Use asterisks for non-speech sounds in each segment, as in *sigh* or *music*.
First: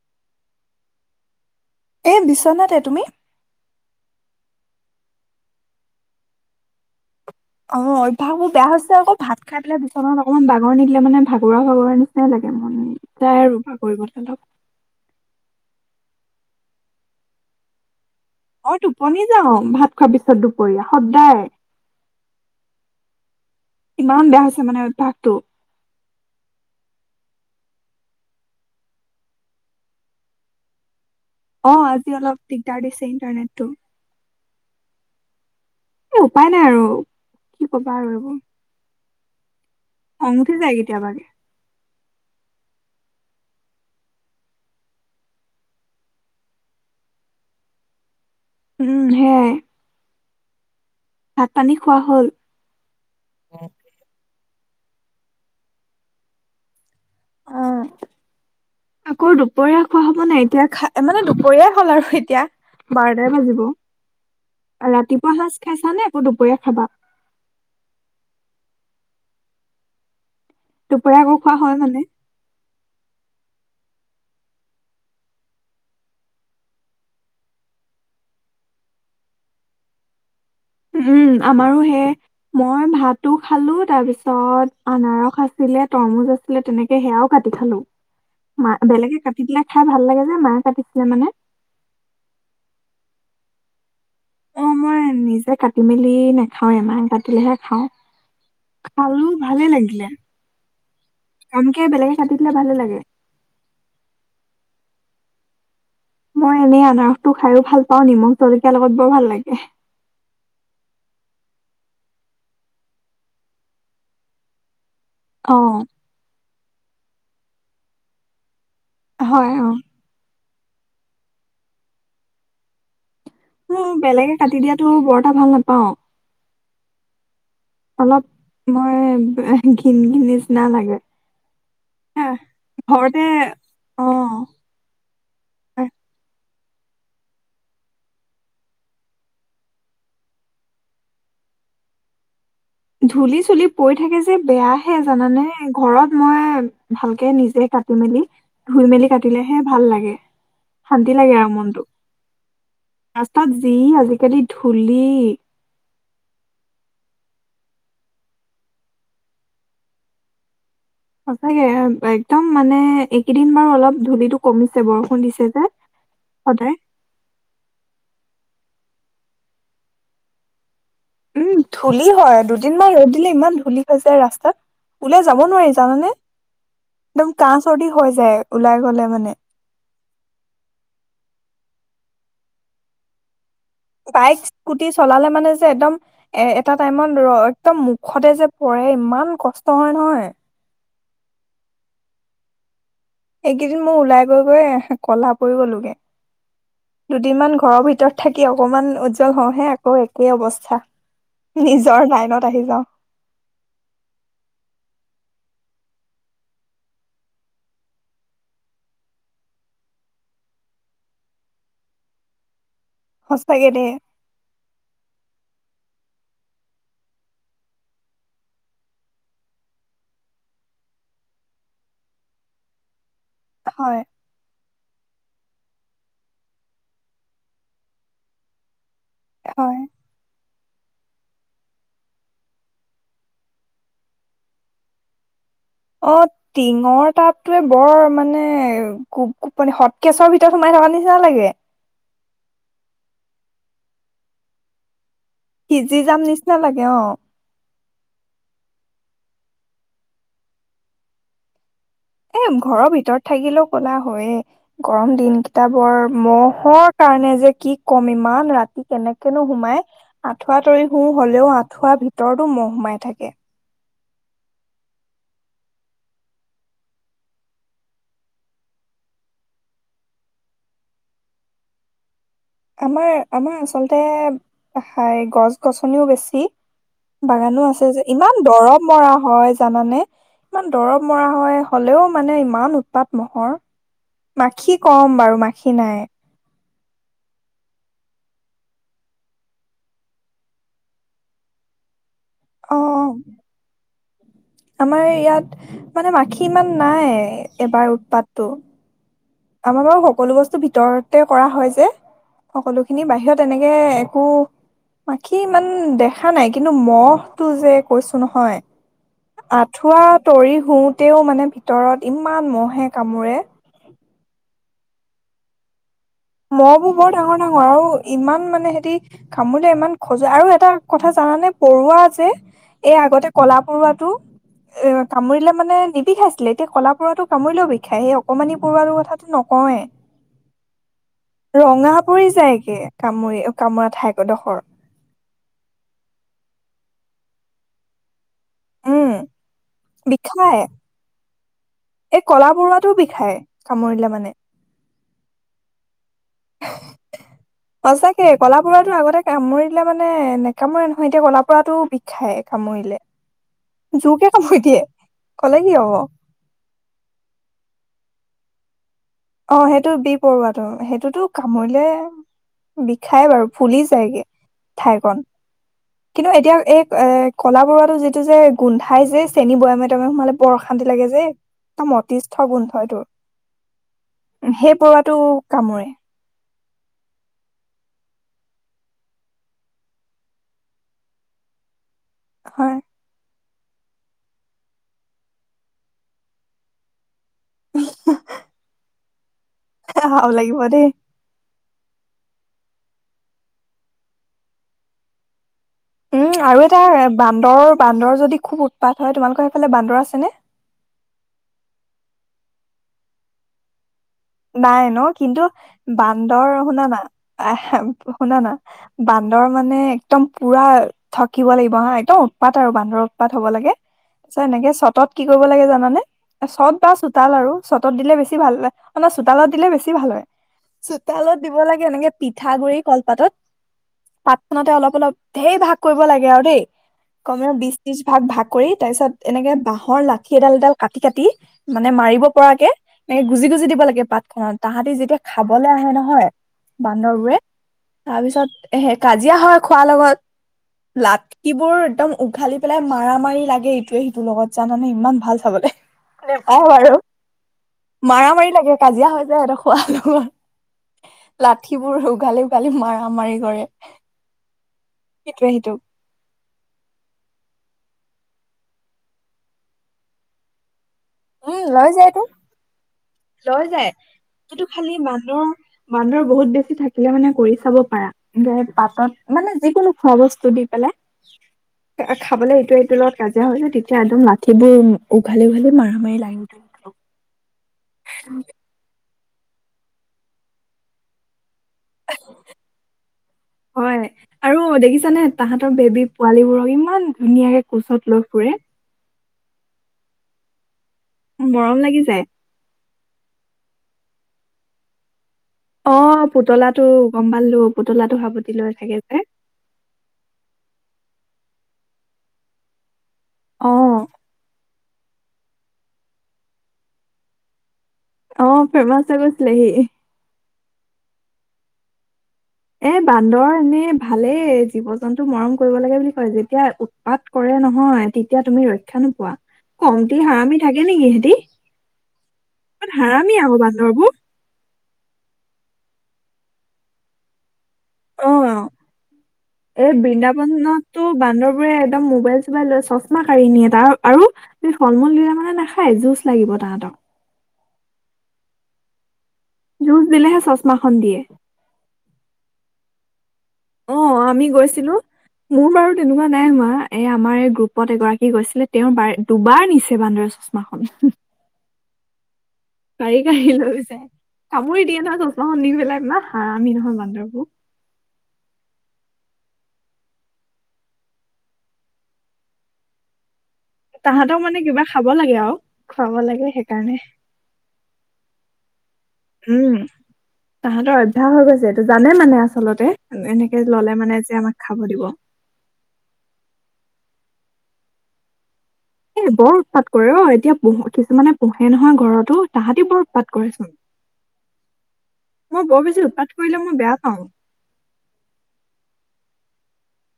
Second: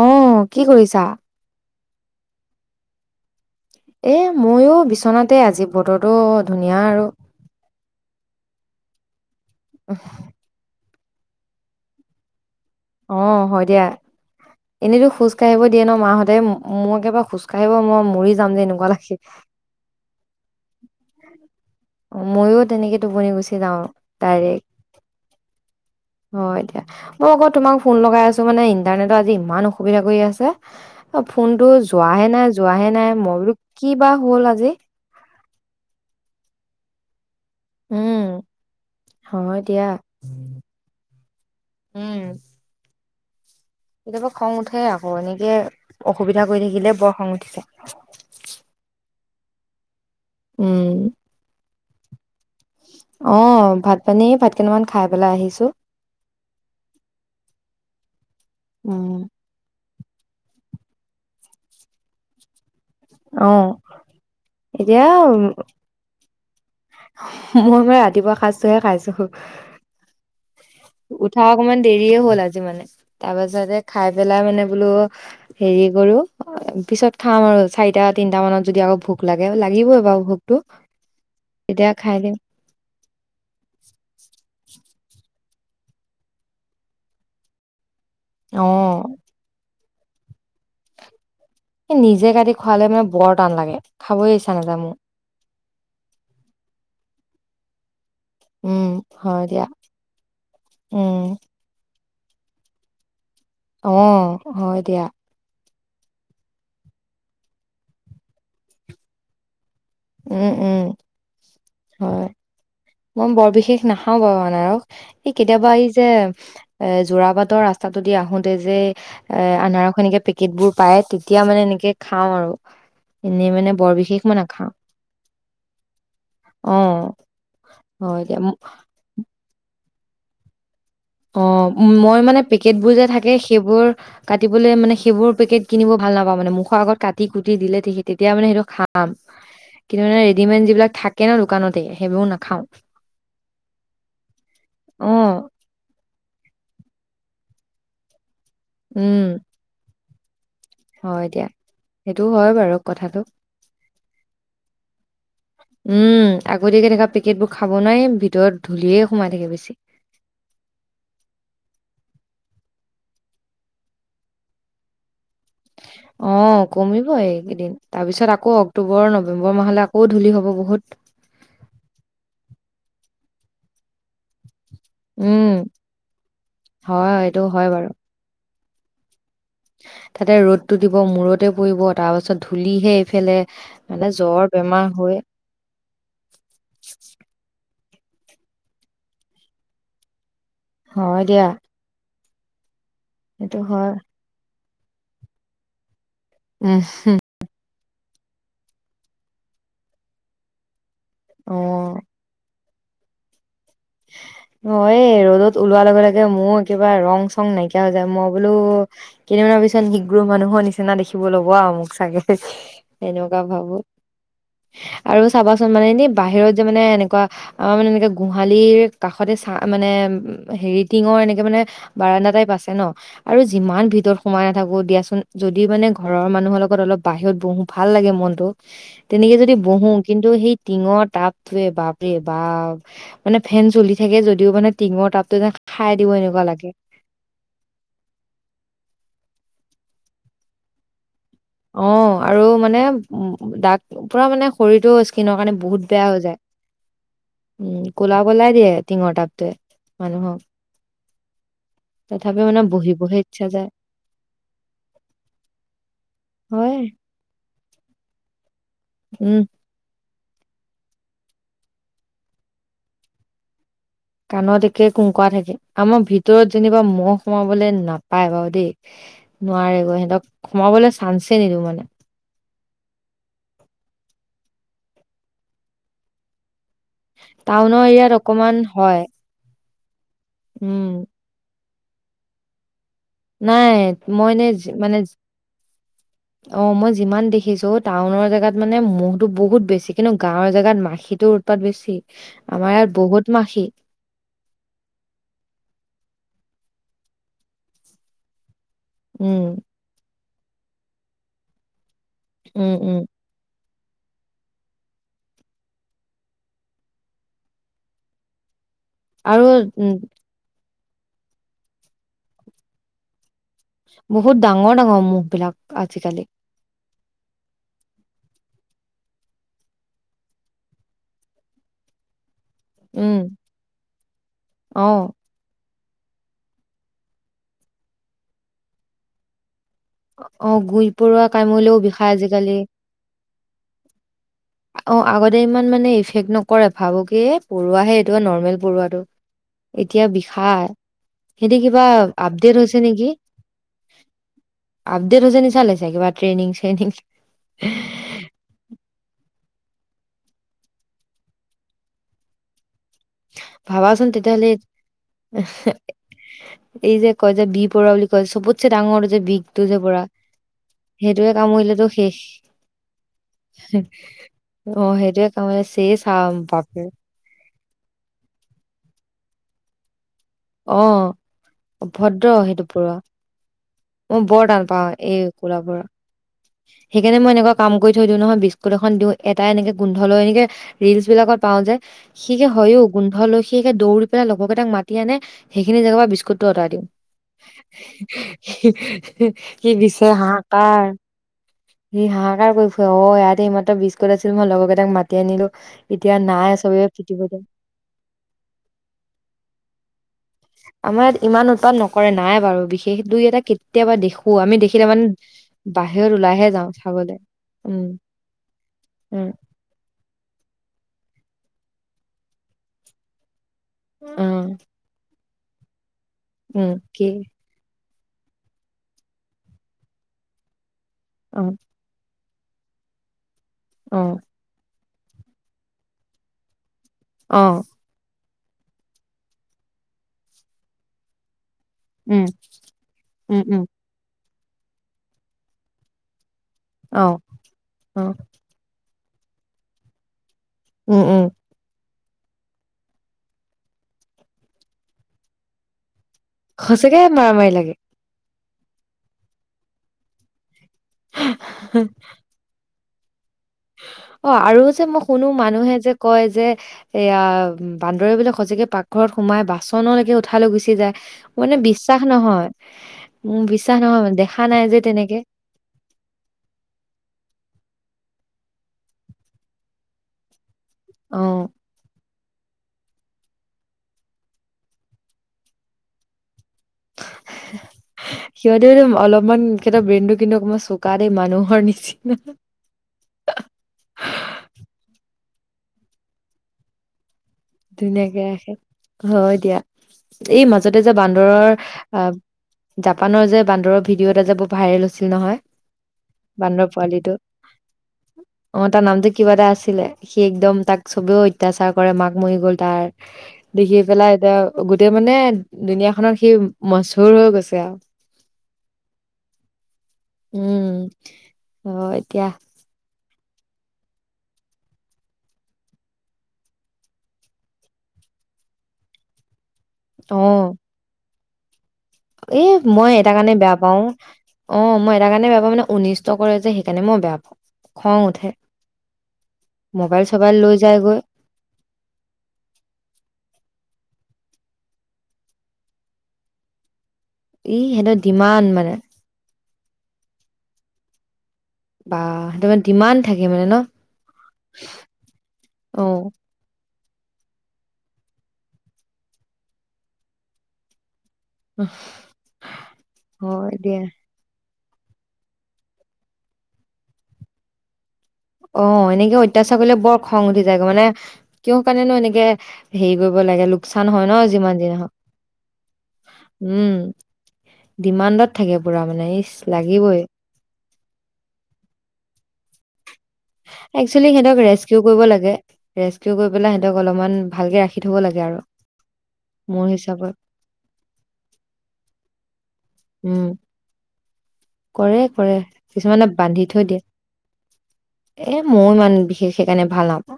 অঁ' কি কৰিছা? এই দিচনাতে, তুমি? এ মইও বিচনাতে আজি, বতৰতো ধুনীয়া আৰু। অঁ' অভ্যাস মোৰ বেয়া হৈছে আকৌ ভাত খাই পেলাই বিচনাত- অকমান বাগৰ নিদিলে মানে ভাগৰুৱ ভাগৰুৰা নিচিনাই লাগে মন। যায় অঁ' আৰু হয় দিয়া। *unintelligible* এনেইতো খোজ কাঢ়িব দিয়ে ন' মাহঁতে, মোৰ একেবা খোজ কঢ়িব মই মৰি যাম যে এনেকুৱা লাগে। টোপনি যাওঁ ভাত খোৱাৰ পিছত দুপৰীয়া সদায়। অ' ময়ো তেনেকে টোপনি গুচি যাওঁ ইমান তাত বেয়া হৈছে মানে অভ্যাস টো। হয় দিয়া, মই আকৌ তোমাক ফোন লগাই আছো মানে ইন্টাৰনেট আজি ইমান অসুবিধা কৰি আছে। অ' ফোনটো আজি যোৱাহে অলপ নাই দিগদাৰ যোৱাহে দিছে নাই মই বোলো ইণ্টাৰনেটটো কি বা হ'ল আজি? এই উপায় নাই আৰু কি কবা উম, আৰু হয় দিয়া। খং উঠি যায় কেতিয়াবাগে। উম। কেতিয়াবা খং উঠে আকৌ, এনেকে অসুবিধা কৰি থাকিলে বৰ খং উঠি যায়। উম সেইয়াই উম। ভাত, পানী খোৱা হ'ল? অ' ভাত পানী ভাত কেইটামান খাই পেলাই আহিছো উম অ' *inaudible* দুপৰীয়া খোৱা হ'ব নাই এতিয়া খা মানে দুপৰীয়াাই হ'ল আৰু এতিয়া। বাৰটাই বাজিব। অ', এতিয়া ৰাতিপুৱা উম, সাজ খাইছা নে? আকৌ দুপৰীয়া খাবা? মই, মই ৰাতিপুৱা সাজটোহে খাইছো। দুপৰীয়াকৌ উঠা খোৱা হয় অকমান মানে। দেৰিয়ে হ'ল আজি মানে তাৰ পাছতে খাই পেলাই মানে বোলো হেৰি কৰো। পিছত খাম আৰু চাৰিটা, তিনটা মানত যদি আকৌ ভোক লাগে লাগিবই বাৰু ভোক। উম আমাৰো সেই। মই ভাতো খালো। তাৰ পিছত আনাৰস আছিলে, তৰমুজ আছিলে তেনেকে সেয়াও কাটি খালো। মা অ', বেলেগে কাটি দিলে খাই ভাল লাগে যে, মায়ে কাটিছিলে মানে। নিজে কাটি খোৱালে মানে বৰ টান লাগে খাবই ইচ্ছা অ', নাযায় মোৰ। মই নিজে কাটি মেলি নাখাও য়ে মায়ে কাটিলেহে খাও উম, খালো হয় দিয়া ভালে লাগিলে উম, এনকে বেলেগে কাটি দিলে ভালে লাগে। অ' হয় দিয়া। মই এনেই আনাৰসটো খাইয়ো ভাল পাওঁ। নিমখ জলকীয়া লগত বৰ ভাল লাগে। উম -উম হয়। মই বৰ বিশেষ নাখাও বাৰু আনাৰস এই কেতিয়াবা অ', এই যে এ যোৰাবাটৰ ৰাস্তা টো দি আহোতে যে এ হয় অ'। আনাৰস এনেকে পেকিং। পেকেট বোৰ পায়। তেতিয়া মানে এনেকে খাওঁ আৰু এনেই মানে মোৰ বৰ বিশেষ বেলেগে মই কাটি নাখাওঁ। দিয়াতো বৰ এটা ভাল নাপাওঁ অহ অলপ মই ঘিন ঘিন নিচিনা লাগে। অ' মই এ, মানে পেকেট বোৰ যে ঘৰতে থাকে। সেইবোৰ অ কাটিবলৈ মানে সেইবোৰ পেকেট কিনিব ভাল নাপাওঁ মানে। মুখৰ আগত কাটি কুটি দিলে তেতি তেতিয়া মানে সেইটো খাম। কিন্তু মানে ৰেডিমেড যিবিলাক থাকে ন দোকানতে সেইবোৰ নাখাওঁ। ধূলি চুলি পৰি থাকে যে বেয়াহে অ জানানে? ঘৰত মই ভালকে নিজে কাটি মেলি ধুই মেলি উম কাটিলেহে ভাল লাগে। শান্তি হয় লাগে দিয়া আৰু মনটো সেইটো হয় বাৰু কথাটো ৰাস্তাত যি আজিকালি ধূলি উম আগতীয়াকে থকা পেকেটবোৰ খাব নোৱাৰি। ভিতৰত ধূলিয়ে সোমাই থাকে বেছি। সচাগে একদম মানে এইকেইদিন বাৰু অলপ ধূলিটো কমিছে বৰষুণ দিছে যে। অ' সদায় কমিব এইকেইদিন তাৰপিছত আকৌ অক্টোবৰ নৱেম্বৰ মাহলৈ আকৌ ধূলি হ'ব বহুত। উম ধূলি হয়। দুদিনমান ৰ'দ দিলে ইমান ধূলি হৈ যায় ৰাস্তাত। ওলাই যাব উম, নোৱাৰি জানানে? হয়, একদম এইটো কাহ হয় বাৰু। চৰ্দি হৈ যায় ওলাই গলে মানে। তাতে ৰ'দটো দিব মূৰতে পৰিব, তাৰ পাছত ধূলিহে এইফালে। মানে বাইক, জ্বৰ, বেমাৰ স্কুটি হৈ চলালে মানে যে এদম এ এটা টাইমত ৰ একদম মুখতে যে পৰে ইমান কষ্ট হয় নহয়। হয় দিয়া! সেইটো এইকেইদিন হয়। মোৰ ওলাই গৈ গৈ কলা পৰি গলোগে। *unintelligible* দুদিনমান ঘৰৰ ভিতৰত থাকি অকমান উজ্জ্বল হওঁহে, আকৌ একেই অৱস্থা। অ', নিজৰ লাইনত আহি যাওঁ। *unintelligible* অ এই ৰ'দত ওলোৱাৰ লগে লগে মোৰ কিবা ৰং চং নাইকিয়া হৈ যায়। মই বোলো কেইদিনমানৰ পিছত নিগ্ৰো মানুহৰ নিচিনা দেখিব ল'ব আৰু মোক চাগে। এনেকুৱা সঁচাকে ভাবো। দেই আৰু চাবাচোন মানে এনে বাহিৰত যে মানে এনেকুৱা আমাৰ মানে এনেকা *unintelligible* গুহালিৰ কাষতে চা মানে হেৰি টিঙৰ এনেকে মানে বাৰাণ্ডা টাইপ আছে ন। আৰু যিমান হয় ভিতৰত সোমাই নাথাকো দিয়াচোন, যদি মানে ঘৰৰ মানুহৰ লগত অলপ বাহিৰত বহো ভাল লাগে মনটো। তেনেকে যদি হয় বহো, কিন্তু সেই টিঙৰ টাপটোৱে বাপৰে বাপ! মানে ফেন চলি থাকে, যদিও মানে টিঙৰ টাপটোৱে অ টিঙৰ তাপ। টোৱে বৰ মানে গোপ-গোপনি হট কেচৰ ভিতৰত সোমাই থকা নিচিনা লাগে। অ' আৰু মানে উ দাক পুৰা মানে শৰীৰটো স্কিনৰ কাৰণে বহুত সিজি বেয়া যাম হৈ যায়, নিচিনা লাগে অ ক'লা পেলায় দিয়ে টিঙৰ টাপটোৱে মানুহক। তথাপি এ মানে ঘৰৰ বহিবহে ভিতৰত ইচ্ছা থাকিলেও যায় ক'লা হয়ে। গৰম দিন কেইটা বৰ হয় ম'হৰ কাৰণে যে কি কম ইমান ৰাতি উম কেনেকেনো সোমাই। আঁঠুৱা তৰি শু, হলেও আঁঠুৱা ভিতৰতো ম'হ সোমাই থাকে। কাণত একে কুংকৰা থাকে, আমাৰ ভিতৰত যেনিবা ম'হ সোমাবলে নাপায় বাৰু দেই। নোৱাৰেগৈ, সিহঁতক সোমাবলে চান্সে নিদিওঁ মানে। আমাৰ আমাৰ আচলতে হাই গছ-গছনিও বেছি। বাগানো টাউনৰ আছে যে, এৰিয়াত ইমান অকমান দৰৱ হয় মৰা হয়। জানানে? ইমান উম দৰৱ মৰা হয় হ'লেও মানে ইমান উৎপাত ম'হৰ, নাই মই নে মাখি মানে কম বাৰু মাখি নাই। অ' মই যিমান দেখিছো টাউনৰ জেগাত মানে ম'হটো বহুত বেছি, কিন্তু গাঁৱৰ জেগাত মাখিটোৰ উৎপাত বেছি, আমাৰ অ ইয়াত বহুত মাখি। আমাৰ ইয়াত মানে মাখি ইমান নাই, এবাৰ উৎপাতটো। উম'। আমাৰ বাৰু সকলো বস্তু ভিতৰতে কৰা হয় যে, উম উম সকলোখিনি বাহিৰত এনেকে একো মাখি ইমান দেখা নাই, কিন্তু ম'হটো যে কৈছো নহয়। আৰু উম আঠুৱা তৰি শুওতেও মানে ভিতৰত ইমান ম'হে কামোৰে। বহুত ডাঙৰ ডাঙৰ মুখ বিলাক আজিকালি। ম'হ বোৰ বৰ ডাঙৰ ডাঙৰ আৰু ইমান মানে সেতি কামোৰিলে ইমান খজুৱাই আৰু এটা কথা জানানে পৰুৱা যে। এই উম আগতে কলা পৰুৱাটো, এ অ কামুৰিলে মানে নিবি খাইছে ছিলে, এতিয়া কলা পৰুৱাটো কামুৰিলেও বিষায় সেই অকণমানি পৰুৱাটোৰ কথাটো নকওঁৱে। অ' গুই পৰুৱা। কামুৰিলেও ৰঙা বিষাই পৰি আজিকালি যায়গে কামোৰে কামোৰা ঠাই ডোখৰ। অঁ আগতে ইমান মানে ইফেক্ট নকৰে, ভাবো কি এ পৰুৱাহে এইটো নৰ্মেল পৰুৱাটো উম এতিয়া বিষাই বিষায়। হেতি কিবা এই কলা আপডেট হৈছে পৰুৱাটো নেকি? বিষাই কামুৰিলে মানে আপডেট হৈছে নিচা লাইছে, কিবা ট্ৰেইনিং চেইনিং সেই কলা পৰাটো আগতে কামুৰিলে মানে নেকামুৰে নহয়, এতিয়া ক'লা পৰাটো বিষায় কামুৰিলে। ভাবাচোন জোৰকে তেতিয়াহ'লে কামুৰি দিয়ে, কলে কি হব। এই যে কয় যে বি পৰুৱা বুলি কয় চবতছে ডাঙৰ যে অ বিগটো যে সেইটো পৰুৱা, বি পৰুৱাটো সেইটোতো সেইটোৱে কামুৰিলেতো কামুৰিলে শেষ। বিষাই বাৰু ফুলি যায়গে অ ঠাইকন সেইটোৱে কামুৰিলে চেছ আও কিন্তু এতিয়া এই বাপৰে! এ কলা পৰুৱাটো যিটো যে গোন্ধাই যে চেনি বয়ামে তয়ামে সোমালে বৰ অ অশান্তি লাগে যে, একম অভদ্ৰ অতিষ্ঠ সেইটো গোন্ধ পৰুৱা এইটোৰ। মই বৰ টান সেই পাওঁ পৰুৱাটো এই ক'লা পৰুৱা কামোৰে। সেইকাৰণে মই এনেকুৱা কাম কৰি থৈ দিওঁ, নহয় বিস্কুট এখন দিওঁ এটা এনেকে গোন্ধ লৈ এনেকে ৰিলচ বিলাকত পাওঁ যে, সি হে হয় হয়ও গোন্ধ লৈ সি হে দৌৰি পেলাই লগৰকেইটাক মাতি আনে, সেইখিনি জেগাৰ পৰা বিস্কুটো আতাই দিওঁ। সি বিচাৰি হাও লাগিব দেই হাহাকাৰ। সি হাহাকাৰ কৰি ফুৱে, অ ইয়াতে এইমাত্ৰ বিস্কুট আছিল মই লগৰ কেইটাক মাতি আনিলো এতিয়া উম নাই আৰু চবে এটা পিটিব এতিয়া বান্দৰ বান্দৰ যদি খুব উৎপাত হয় তোমালোকৰ সেইফালে বান্দৰ আছেনে? আমাৰ ইয়াত ইমান উৎপাদ নকৰে নাই বাৰু বিশেষ দুই এটা কে নাই ন? কিন্তু বাহিৰত বান্দৰ ওলাইহে যাওঁ শুনা না চাবলে আহ উম শুনা না উম বান্দৰ মানে একদম পোৰা থকিব লাগিব হা, একদম উৎপাত আৰু বান্দৰ পাত হব লাগে, অ তাৰছত এনেকে চতত কি কৰিব লাগে জানানে? এ উম চত বা কি চোতাল আৰু চতত দিলে বেছি ভাল অ চোতালত দিলে বেছি ভাল হয়, চোতালত অ দিব লাগে এনেকে পিঠাগুৰি কলপাতত অঁ। পাতখনতে অলপ অলপ ধেৰ ভাগ কৰিব লাগে আৰু দেই, অ কমেও বিশ ত্ৰিছ ভাগ ভাগ কৰি তাৰপিছত এনেকে বাঁহৰ লাঠি এডাল এডাল কাটি কাটি মানে উম, মাৰিব পৰাকে এনেকে উম, গুজি উম। গুজি দিব লাগে পাতখনত, তাহাঁতি যেতিয়া খাবলে আহে নহয় অ', বান্দৰবোৰে অ', তাৰপিছত হে কাজিয়া হয় খোৱাৰ উম, লগত উম, লাত সিবোৰ একদম উঘালি পেলাই মাৰা মাৰি লাগে এইটোৱে সিটোৰ লগত জানানে ইমান ভাল চাবলে। নেপায় বাৰু, সঁচাকে মাৰামাৰি লাগে। মাৰা মাৰি লাগে কাজিয়া হৈ যায় সিহঁতৰ খোৱা লগত। লাঠিবোৰ উঘালি উঘালি মাৰা মাৰি কৰে। অঁ আৰু যে মই শুনো ইটোৱে মানুহে সিটোক যে কয় যে এইয়া বান্দৰ বোলে সচাকে পাকঘৰত সোমাই বাচনলৈকে উঠাল লৈ গুচি যায়? মানে উম লৈ বিশ্বাস যায়তো নহয়, মোৰ লৈ বিশ্বাস যায় নহয় মানে দেখা নাই সেইটো যে খালি তেনেকে। বান্দৰ বান্দৰ বহুত বেছি থাকিলে মানে কৰি চাব পাৰা, পাতত মানে যিকোনো খোৱা বস্তু দি পেলাই অ'। খাবলে এইটোৱে সিটোৰ লগত কাজিয়া হৈ যে, তেতিয়া একদম লাঠি বোৰ উঘালি উঘালি মাৰা মাৰি লাগে *inaudible* সিহঁতেও টো অলপমান সিহঁতৰ ব্ৰেইনটো কিন্তু অকমান চোকা দেই মানুহৰ নিচিনা। হয়, আৰু দেখিছানে তাহঁতৰ বেবী পোৱালী বোৰক ইমান ধুনীয়াকে কোচত ধুনীয়াকে লৈ ৰাখে। ফুৰে। হয় দিয়া, এই মাজতে যে বান্দৰৰ মৰম লাগি আহ যায় জাপানৰ যে বান্দৰৰ ভিডিঅ এটা যে বৰ ভাইৰেল হৈছিল নহয়। অ বান্দৰ পুতলাটো পোৱালিটো, গম পালো পুতলাটো সাৱটি অঁ লৈ তাৰ থাকে নামটো যে কিবা এটা আছিলে। সি একদম তাক চবেও অত্যাচাৰ কৰে মাক মৰি গ'ল তাৰ, অ দেখি পেলাই এতিয়া গোট গোটেই মানে দুুনীয়া খনত সি মচহুৰ হৈ গৈছে আৰু। অঁ' ফেমাচ হৈ গৈছিলে সি। উমঁ, অ' এতিয়া এ' বান্দৰ এনেই ভালেই জীৱ-জন্তু মৰম কৰিব লাগে বুলি কয় যেতিয়া উৎ- পাত কৰে নহয় তেতিয়া তুমি ৰক্ষা নোপোৱা। কমটি অ হাৰামি থাকে নেকি সিহঁতি। এ' ইমান মই এটা হাৰামি কাৰণে আকৌ বেয়া পাওঁ বান্দৰবোৰ অঁ' মই এটা কাৰণে বেয়া পাওঁ মানে অনিষ্ট কৰে যে সেইকাৰণে মই বেয়া পাওঁ খং অ উঠে। এই মোবাইল চবাইল লৈ যায়গৈ বৃন্দাবনখনতটো বান্দৰবোৰে একদম মোবাইল- কিছূমান লৈ চশমা কাঢ়ি নিয়ে তাৰ আৰু ফল-মূল দিলে নহয় নাখায় জুচ লাগিব তাহাঁতক। ই সিহঁতৰ ডিমান মানে। জুচ দিলেহে চচমাখন দিয়ে। বা সেইটোৰ মিনে ডিমান থাকে মানে ন' অ আমি গৈছিলো মোৰ বাৰু অ'। তেনেকুৱা নাই হোৱা, এই আমাৰ এই গ্ৰুপত এগৰাকী গৈছিলে তেওঁৰ বাৰ দুবাৰ নিছে বান্দৰে চচমাখন। উম। কাঢ়ি-কাঢ়ি লৈ যায়, কামুৰি দিয়ে নহয় চচমাখন নি পেলাই আপনাৰ ইমান হাৰামি নহয় বান্দৰবোৰ। অঁ', এনেকে অত্যাচাৰ কৰিলে বৰ খং উঠি যায় গৈ মানে- কিয় কাৰণেনো এনেকে হেৰি কৰিব লাগে। লোকচান হয় ন' তাহাঁতক মানে যিমান যি কিবা নহওঁক, খাব লাগে আৰু খুৱাব লাগে উমঁ। সেইকাৰণে ডিমাণ্ডত থাকে পুৰা মানে ইছ উম লাগিবই। তাহাঁতৰ অভ্যাস হৈ গৈছে এইটো জানে মানে আচলতে এনেকে ল'লে একচুৱেলি মানে যে সিহঁতক আমাক ৰেস্কিউ খাব কৰিব দিব। লাগে ৰেস্কিউ কৰি পেলাই সিহঁতক অলপমান ভালকে ৰাখি থ'ব লাগে আৰু। এ' বৰ মোৰ উৎপাত কৰে হিচাপত ৰ' এতিয়া পোহ কিছুমানে পোহে নহয় ঘৰতো। তাহাঁতি বৰ উম উৎপাত কৰে। কৰে কৰে মই বৰ বেছি কিছুমানে উৎপাত বান্ধি কৰিলে থৈ মই দিয়ে বেয়া পাওঁ। এ' মই ইমান বিশেষ সেইকাৰণে ভাল নাপাওঁ,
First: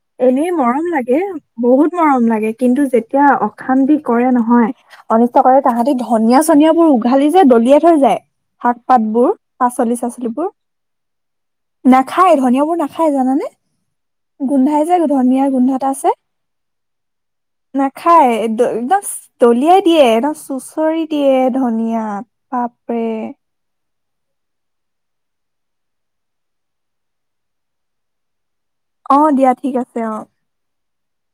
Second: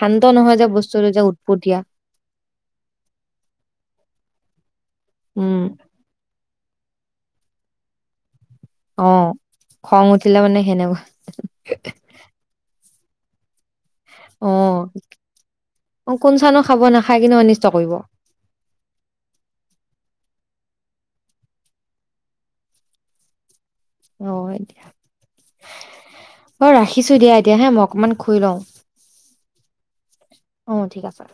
শান্ত এনেই নহয় যে মৰম বস্তুটো লাগে যে উৎপটিয়া। বহুত মৰম লাগে, কিন্তু যেতিয়া অশান্তি কৰে নহয় অনিষ্ট কৰে উম তাহাঁতি ধ- নিয়া-চনিয়াবোৰ উঘালি যে দলিয়াই থৈ যায়। অ শাক-পাতবোৰ খং উঠিলে পাচলি-চাচলিবোৰ। মানে সেনেকুৱা নে‌- খায় ধনিয়াবোৰ নাখায় জানানে। অ গোন্ধাই যে ধনিয়াৰ গোন্ধ এটা আছে, অ কোন চানো খাব নাখায় কিন্তু অনিষ্ট কৰিব নাখায় একদম দলিয়াই দিয়ে একদম চুচৰি দিয়ে ধনিয়াত বাপৰে। অঁ', -হয় দিয়া। মই ৰাখিছো দিয়া এতিয়া হাঁ, মই অকণমান শুই লওঁ। অঁ', - দিয়া ঠিক আছে অঁ',। অঁ', - ঠিক আছে।